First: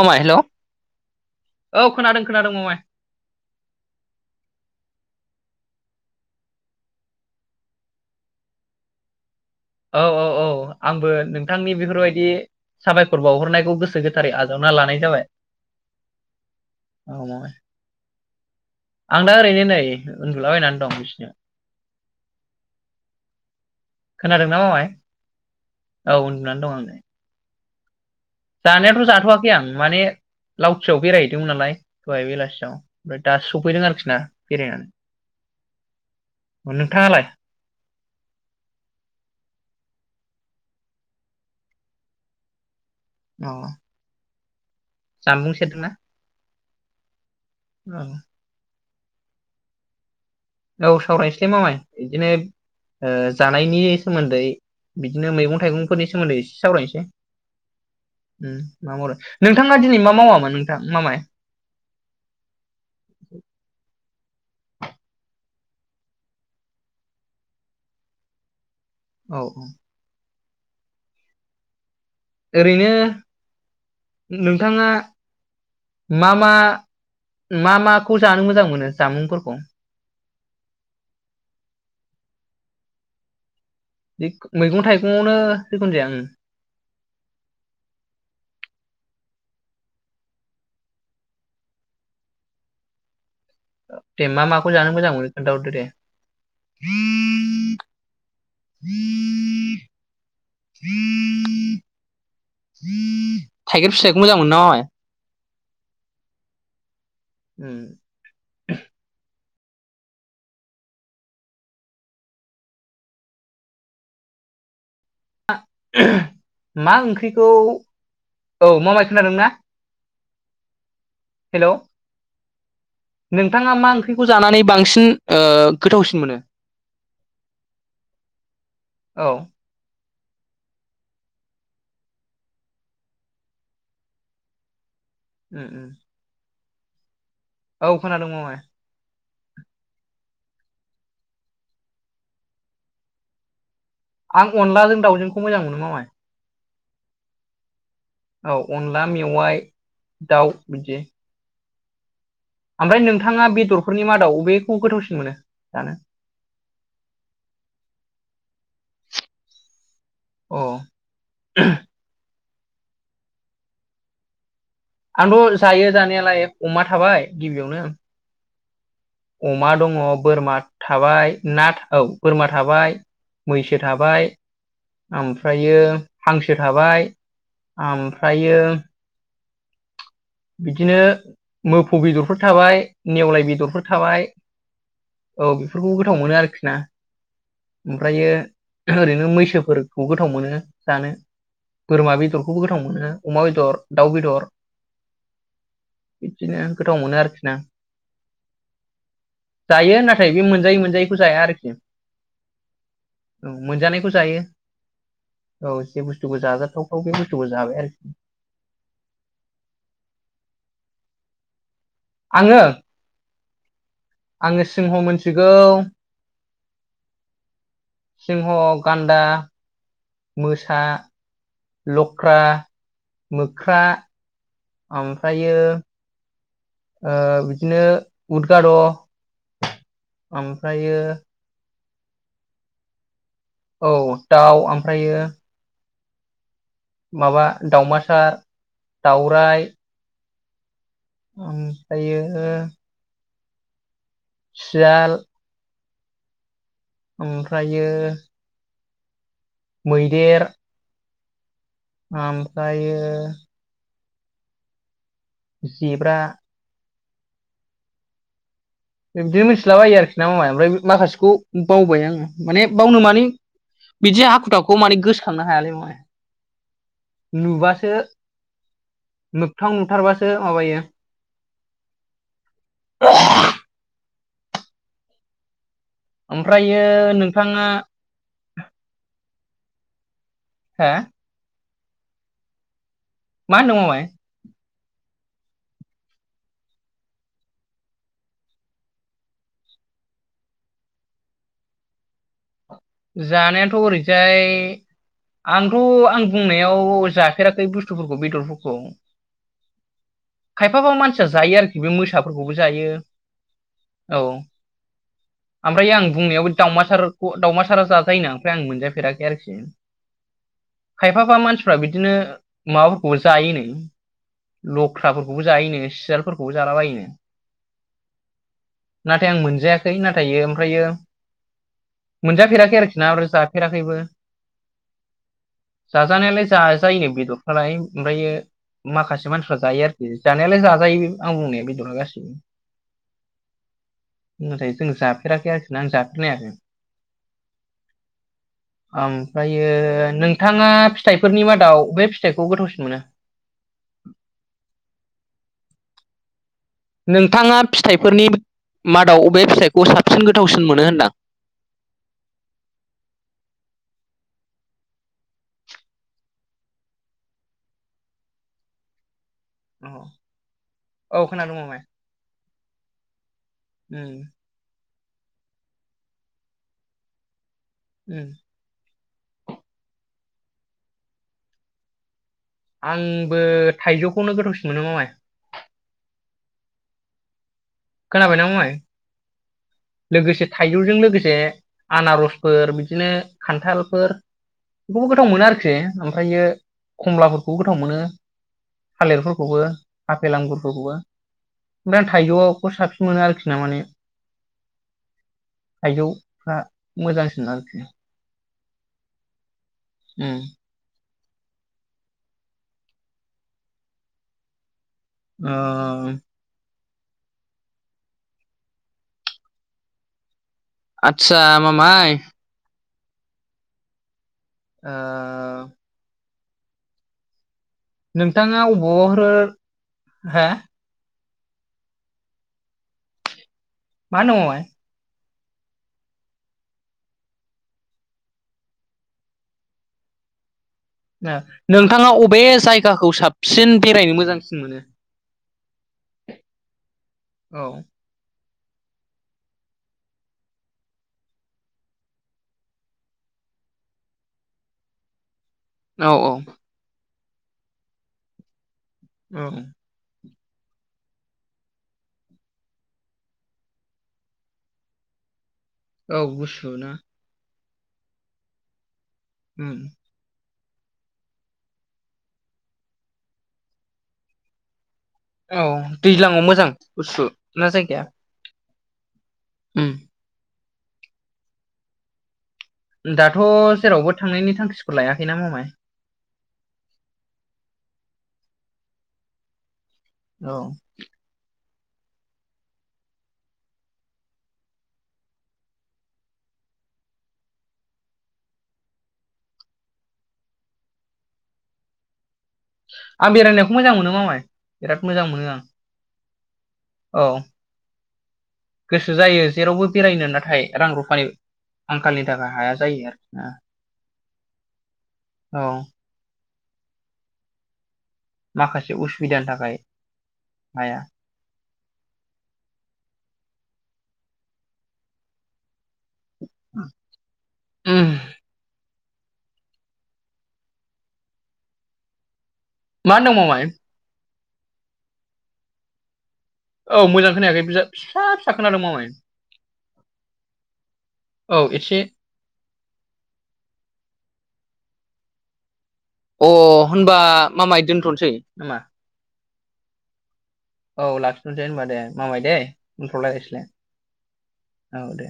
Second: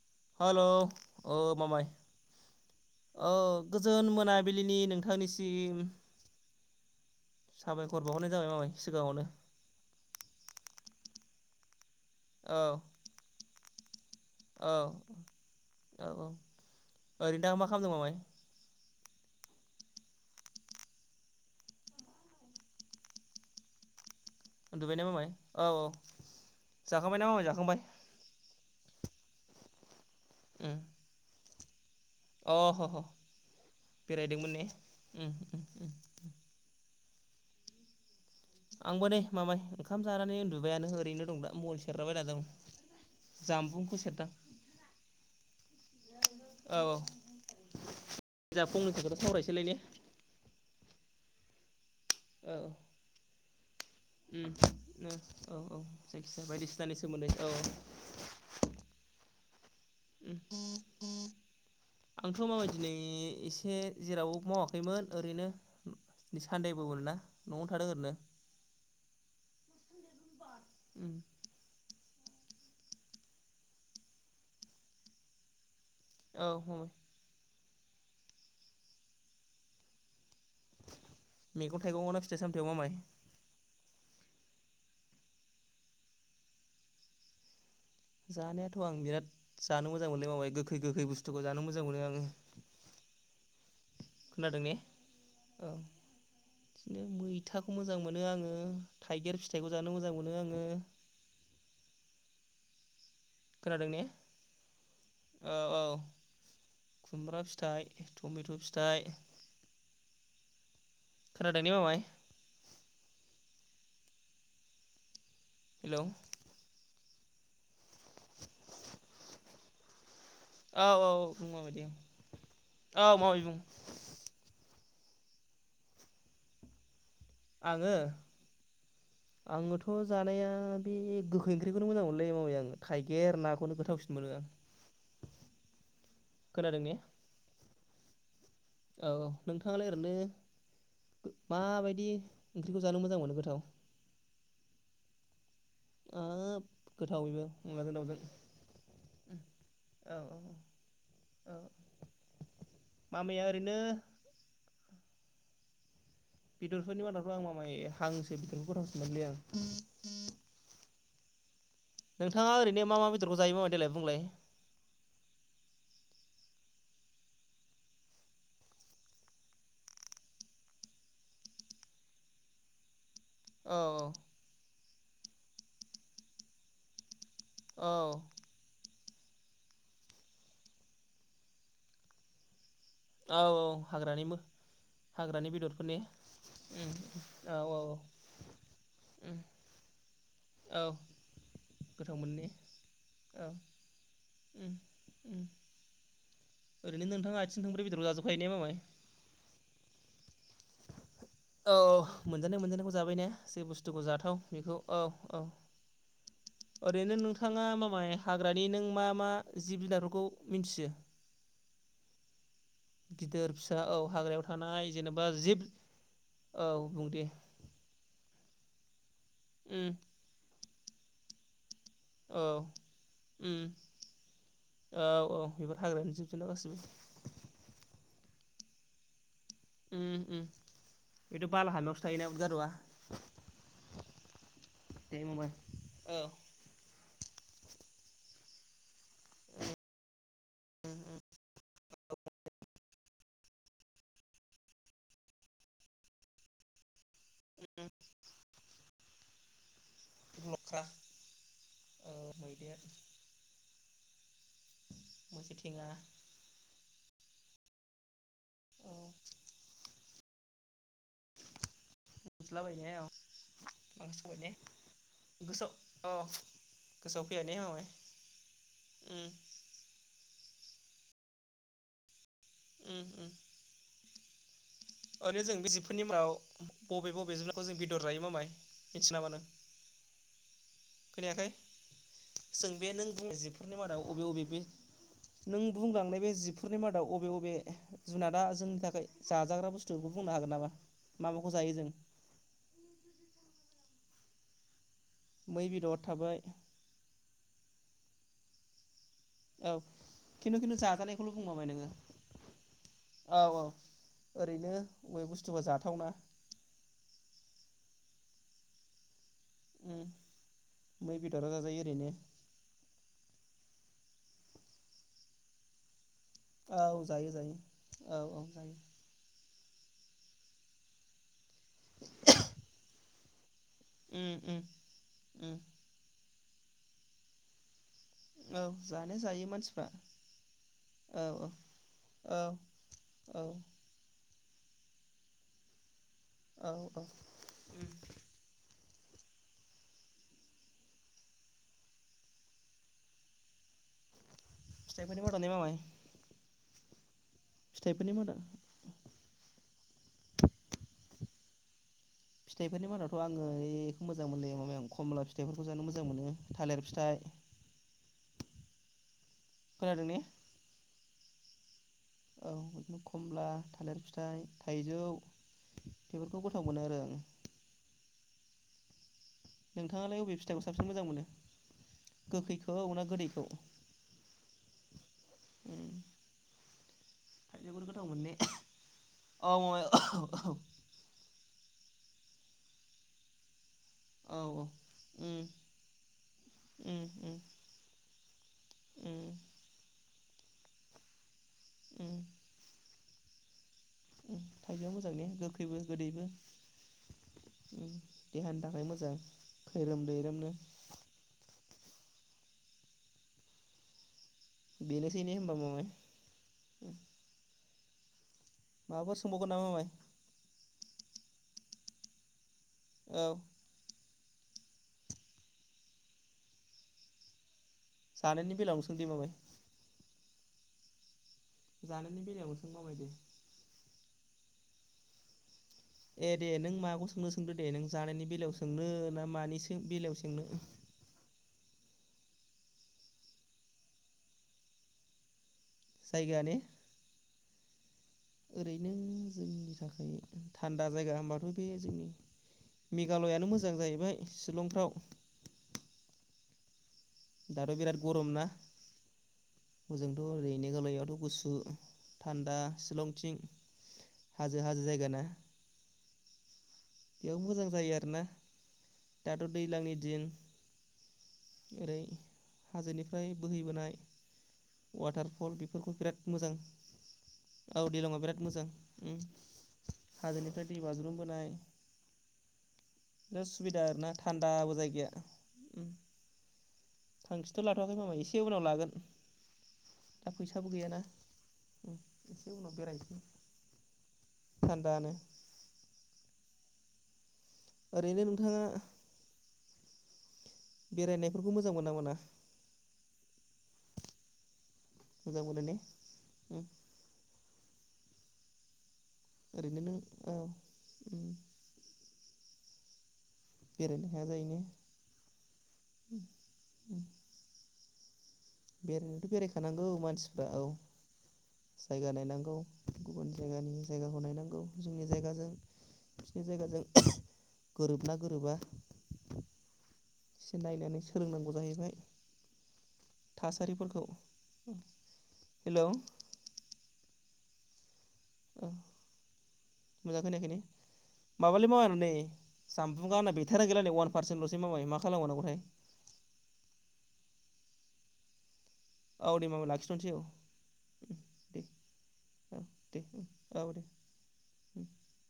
मामाय हेलौ औ खोनादों खोनादों मामाय औ गोजोन मोनाबिलिनि नोंथांनिसिम सिम साबायखर बावहरनाय जाबाय माबाय सिगाङावनो औ औ औ आंबो नोंथांनि बेफोरबायदि औ साबायखर बावहरनायखौ गोसो गोथारै औ आजावना लानाय जाबाय औ औ औ ओरैनो मामाय दा मा खालामदों माबाय आं दा ओरैनो नै उन्दुलाबायनानै दं बिसिनायाव [inaudible] उन्दुबाय ना मामाय औ औ उन्दुनानै दं आं नै जाखांबाय ना मामाय जाखांबाय जानायाथ' जाथ'वाखै आं माने उम लावथियाव बेरायहैदोंमोन नालाय दहाय अ बेलासियाव ह ह ओमफ्राय दा सफैदों आरोखि ना बेरायदोंमोन ने उम उम उम बेरायनानै नोंथाङालाय आंबो दे मामाय ओंखाम जानानै उन्दुबायानो ओरैनो दं दा मबेल सेरगलाबायना दं अ जानबुंखौ सेरदां जानबुं सेरदोंना औ औ जा सावरायसैलाय ने औ सावरायनोसलै मामाय बिदिनो औ ओ जानायनि सोमोन्दै उम ओ बिदिनो औ मैगं औ थाइगंफोरनि सोमोन्दै जायखिजाया एसे बायदिसिनानि सावरायनोसै सोमोन्दै औ उम मामाय मा उम मावामोन नोंथां मामाय आंथ माबायदि नै एसे जेरावबो मावाखैमोन ओरैनो सान्दे बो मोनना नआवनो थादों ओरैनो औ औ उम ओरैनो नोंथांङा मा औ मा मामाय मा माखौ जानो मोजां मोनो जामुंफोरखौ मैगं थाइगंना फिथाइ सामथायाइाव मामाय बे मैगं थाइगं आवनो जिखुनु जाया ओम जानायाथ आं बिराद जानो मोजां मोनो माबाय गोखै गोखै बुस्थुखौ जानो मोजां मोनो आंङो दे मा ने माखौ जानो मोजां मोनो औ खोन्थाहरदो दे बिदिनो मैथाखौ मोजां मोनो आंङो थाइगिर फिथाइखौ जानो मोजां मोनो आंङो [inaudible] खोनादों थाइगिर ने फिथाइखौ मोजां मोनोना मामाय औ औ खुमब्रा फिथाइ मामाय टमेट फिथाइ खोनादोंने मामाय हेलौ मा ओंख्रिखौ औ माबाय खोनादोंना औ औ बुं हेलौ माबायदि औ माबाय बुं नोंथांङा मा ओंख्रिखौ जानानै बांसिन गोथावसिन मोनो आङो औ आङोथ जानाया बे गोखै ओंख्रिखौनो मोजां मोनलै मावै आंङो थाइगिर नाखौनो गोथावसिन मोनो आं उम उम खोनादों ने औ खोनादों मामाय औ नोंथांङालाय ओरैनो माबायदि ओंख्रिखौ जानो मोजां मोनो गोथाव आं अनलाजों दाावजोंखौ मोजां मोनो मामाय हाब गोथाव बेबो अनलाजों दाउजों औ अनला मेवाइ औ औ दाउ बिदि औ ओमफ्राय मामाया नोंथांङा ओरैनो बेदरफोरनि मादाव बबेेखौ गोथावसिन मोनो जानो बेदरफोरनि मादावथ आं मामाय हांसो बेदरखौ गथाव सननानैलै आं अ नोंथाङा ओरैनो मा मा बेदरखौ जायो मामाय देलाय बुंलाय आंथ जायो जानायालाय अमा थाबाय गिबियावनो अमा दंङ बोरमा थाबाय ना औ बोरमा थाबाय औ मैसो थाबाय ओमफ्रायो हांसो थाबाय औ ओमफ्रायो बिदिनो मोफौ बेदरफोर थाबाय औ नेवलाय औ बेदरफोर हाग्रानि थाबाय मो हाग्रानि औ बेफोरखौ बेदरफोरनि गोथाव मोनो आरोखि ना औ औ ओमफ्रायो ओरैनो मैसोफोरखौ गोथाव मोनो औ जानो। गोथाव बोरमा मोनो ने बेदरखौबो गोथाव मोनो औ अमा बेदर दाउ बेदर। उम उम बिदिनो गोथाव ओरैनो मोनो नोंथाङा आरोखि ना आथिं थोंब्रै बेदरखौ जाजोबखायो ने मामाय? जायो ना औ औ मोनजानाय मोनजानायखौ जाबाय ने औ जे बुस्थुखौ मोनजानायखौ जाथाव जायो बेखौ औ औ जे बुस्थुखौ जाजाथावथाव बे ओरैनो बुस्थुखौ नोंथांङा जाबाय आरोखि माबाय हाग्रानि नों मा मा जिब जुनार खौ मिथियो? आङो जा औ हाग्रायाव आङो थानाय सिंह जेनेबा मोनथिगौ जिब औ बुं दे सिंह गान्दा उम [unintelligible] लख्रा औ उम मोख्रा औ औ ओमफ्रायो बेफोर हाग्रानि जिब जुनार गासिबो ओ बिदिनो उदगाद' उम उम ओमफ्रायो बेथ' बाला हामायावसो थायनोना उद गाद'आ औ दाउ ओमफ्रायो ओ माबा दावमासार, दाउराइ [inaudible] ओमफ्रायो सियाल ओमफ्रायो मैदेर, उम लख्रा औ मैदेर, आमफ्रायो मैसो थेङा जेब्रा, औ बिदिनो मिथिलाबायो आरोखि ना माबा ओमफ्राय माखासेखौ बावबाय आङो माने मोनथिलाबायो ने बावनो औ माने बिदि माखासेखौ ने हाखु दाखु माने गोसोखांनो हायालै माने गोसोआव औ गोसोआव फैयाने मामाय नुबासो उम मोगथां नुथारबासो माबायो उम-उम ओरैनो जों बिजि बेफोरनि उनाव ओमफ्रायो बबे बबे नोंथाङा जुनारखौ जों बेदर जायो मामाय मिथियो नामा नों? हो खोनायाखै जों बे नों बुंनाय मा होनदों जिबफोरनि मादाव मामाय बबे बबे बे नों बुंलांनाय बे जिबफोरनि मादाव बबे बबे जुनादा जोंनि थाखाय जाजाग्रा बुस्थु खौ बुंनो हागोन नामा मा माखौ जायो जों? जानायाथ' ओरैजाय मै आंथ' बेदर आं थाबाय बुंनायाव जाफेराखै बुस्थुफोरखौ बेदरफोरखौ औ खिन्थु खिन्थु खायफाबा मानसिया जाजानायखौल' जायो बुंमारबाय आरोखि नोङो बे मोसाफोरखौबो जायो। औ औ औ ओरैनो अबे बुस्थुआ ओमफ्राय आं जाथावना बुंनायावबो दावमासार दावमासारा जाजायोनो ओमफ्राय आं मोनजफेराखै आरोखि। उम मै खायफाफा बेदरा मानसिफ्रा जाजायो ओरैनो बिदिनो माबाफोरखौबो जायोनो लख्राफोरखौबो जायोनो सियाल फोरखौबो औ जालाबायोनो जायो जायो औ औ जायो नाथाय आं मोनजायाखै। नाथायो आमफ्रायो मोनजाफेराखै आरोखि ना। जाफेराखैबो उम उम उम जाजानायालाय जाजायो बेदरफ्रालाय। ओमफ्रायो औ जानो माखासे मानसिफ्रा जायो औ आरोखि जानायालाय जाजायो आं औ बुंनाय बेदरा गासैबो। औ औ नाथाय जों जाफेराखै आरोखिना आं जा औ औ ओमफ्रायो नोंथाङा फिथाइफोरनि मादाव अबे फिथाइखौ गोथावसिन मोनो? औ फिथाइफोरनि मादावने मामाय नोंथाङा फिथाइफोरनि मादाव अबे फिथाइ साबसिन गोथावसिन मोनो होनदां फिथाइफोरनि मादावथ' आङो बेखौ मोजां मोनो माबाया आं खमला फिथाइफोरखौ जानो मोजां मोनो थालिर फिथाइ [unintelligible] औ खोनादों ने औ खोनादों मामाय औ बिदिनो खमला, थालिर उम फिथाइ, थाइजौ बेफोरखौ गोथाव मोनो आरो आं उम नोंथाङालाय अबे फिथाइखौ साबसिन मोजां मोनो गोखैखौ ना आंबो गोदैखौ थाइजौखौनो गोथावसिन मोनो मामाय उम थाइजौखौनो गोथाव मोनो ने खोनाबायना मामाय औ मामाय औ लोगोसे थाइजौजों लोगोसे आनारसफोर बिदिनो खान्थाल फोर औ बेखौबो गोथाव उम मोनो आरोखि ओमफ्रायो उम उम खमलाफोरखौबो गोथाव मोनो उम थालिरफोरखौबो आपेल आांगुरफोरखौबो ओमफ्राय उम थाइजौखौ साबसिन मोनो आरोखि ना माने उम थाइजौआ मोजां ने गोखैबो गोदैबो थाइजौफ्रा मोजांसिन आरोखि देहानि थाखाय मोजां खैरोम दैैरोमनो उम बेनोसैने होमबा ओ मामाय माबाफोर सोंबावगोन नामा मामाय आतसा मामाय औ ओ जानायनि नोंथाङा बेलायावनो अबाव सोंदे मामाय होरो हो जानायनि बेलायाव सों माबायदि मानङवाय ए दे नों माखौ सोंनो सोंदो दे नों जानायनि बेलायाव सोंनो ना मानि सो बेलायाव सोंनो दे नोंथाङा अबे जायगाखौ साबसिन बेरायनो मोजांसिन मोनो जायगाया ने औ ओरैनो जोंनि थाखाय थान्दा जायगा होनबाथ' बे जोंनि मेघालयानो मोजां जाहैबाय शिलंफ्राव औ - औ दाथ' बिराद गरम ना औ थ' ओरैनो मेघालयावथ' गुसु थान्दा सिलंथिं हाजो हाजो जायगा ना औ ना बेयाव मोजां जायो आरोना दाथ' दैज्लांनि औ दिन ओरै हाजोनिफ्राय बोहैबोनाय वाटारफल बेफोरखौ बिराद दैज्लाङाव मोजां गुसु ना आव जायगाया दैलाङाव बिराद मोजां उम उम हाजोनिफ्राय दै बाजरुम बोनाय दाथ' आरोना जेरावबो थांनायनि थान्दाबो थांखिखौ जायगाया लायाखै ना ममाय उम थांखिथ' लाथ'आाखै मामाय एसे उनाव लागोन दा औ फैसाबो गैयाना एसे उनाव बेरायनोसै थान्दानो ओरैनो नोंथाङा बेरायनायफोरखौ मोजां मोनो ना मोना आं बेरायनायखौ मोजां मोनो मामाय बिराद मोजां मोनो आं उम औ गोसो जायो ओरैनो जेरावबो नों बेरायनो औ नाथाय रां उम रुफानि आंखालनि थाखाय हाया जायो आरो बेरायनो हाया जायो ने औ माखासे बेरायनायाथ' उसुबिदानि थाखाय बेरायखानांगौ मानसिफ्रा औ हाया जायगा नायनांगौ गुबुन जायगानि जायगाखौ नायनांगौ जोंनि जायगाजों। बिसिरनि जायगाजों उम गोरोबोना गोरोबा एसे नायनानै सोलोंनांगौ जाहैबाय मा होनदों मामाय थासारिफोरखौ हेलौ औ मोजां खोनायाखै बिजा फिसा फिसा अ खोनादों मामाय मोजां खोनायाखै ने औ माबालै माबा एसे नै सामफ्रु गावना बेथारी गैला नै अवान पारसेन्टल'सै माबाय मा खालामबावनांगौ थाय ओ होनबा मामाय दोनथ'नोसै नामा? ओ दे मामा लाखिथनसै ओ औ लाखिथ'दे होनबा दे मामाय दे बुंथ'लायसैलाय औ दे उम औ दे।